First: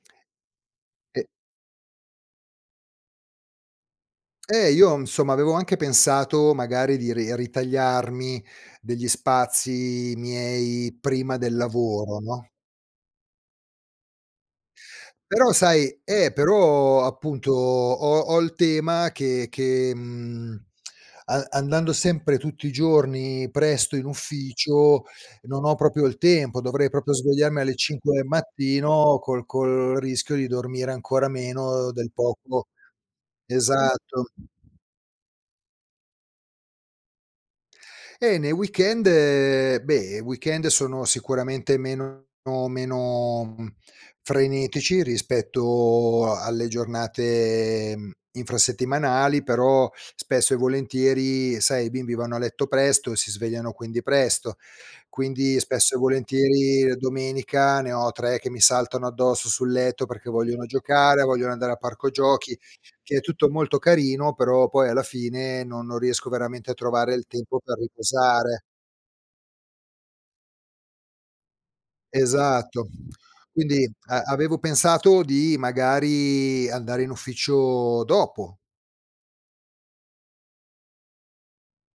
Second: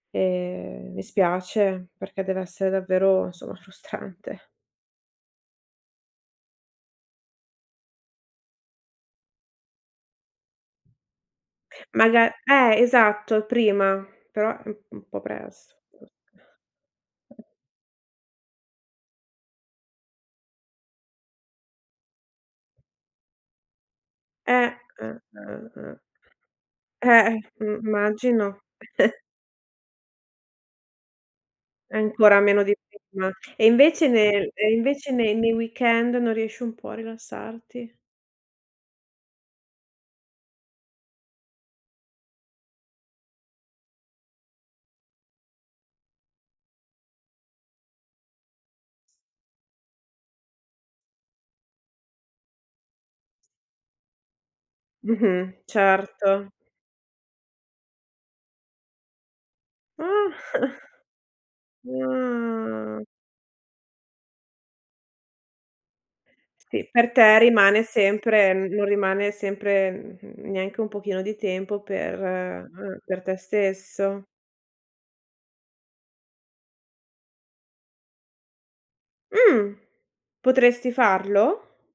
Ehm, mi E spiace perché deve essere davvero, insomma, frustrante. Eh, io, insomma, avevo anche pensato magari di ri ritagliarmi degli spazi miei prima del lavoro, Maga no. eh esatto, prima, però è un un po' Però presto sai [unintelligible] eh, però appunto ho ho il tema che che, mhmm, a andando sempre tutti i giorni presto in Eh, ufficio, eh, non eh, ho eh. proprio il tempo. Dovrei proprio Eh, svegliarmi alle mh, 5 del immagino. mattino col col rischio di dormire ancora meno del Ancora meno poco di prima. E invece esatto. nel e invece nei nei weekend non riesci un po' a rilassarti? Eh nei weekend beh, i weekend sono sicuramente meno meno, mhmm, frenetici rispetto a alle giornate, mhmm, infrasettimanali, però spesso e volentieri, sai, i bimbi vanno a letto presto e si svegliano quindi presto. Mh-mh. Quindi spesso e Certo. volentieri, uhm, domenica ne ho 3 che mi saltano addosso sul Ah. letto perché vogliono giocare, vogliono andare al parco giochi, Ah. che è tutto molto carino, però poi alla fine no non riesco veramente a Sì, per trovare il te tempo per rimane sempre riposare. n non rimane sempre, mhmm, neanche un pochino di tempo per Esatto. eh, per te Quindi stesso. a avevo pensato di magari andare in ufficio dopo. Mh. Potresti farlo?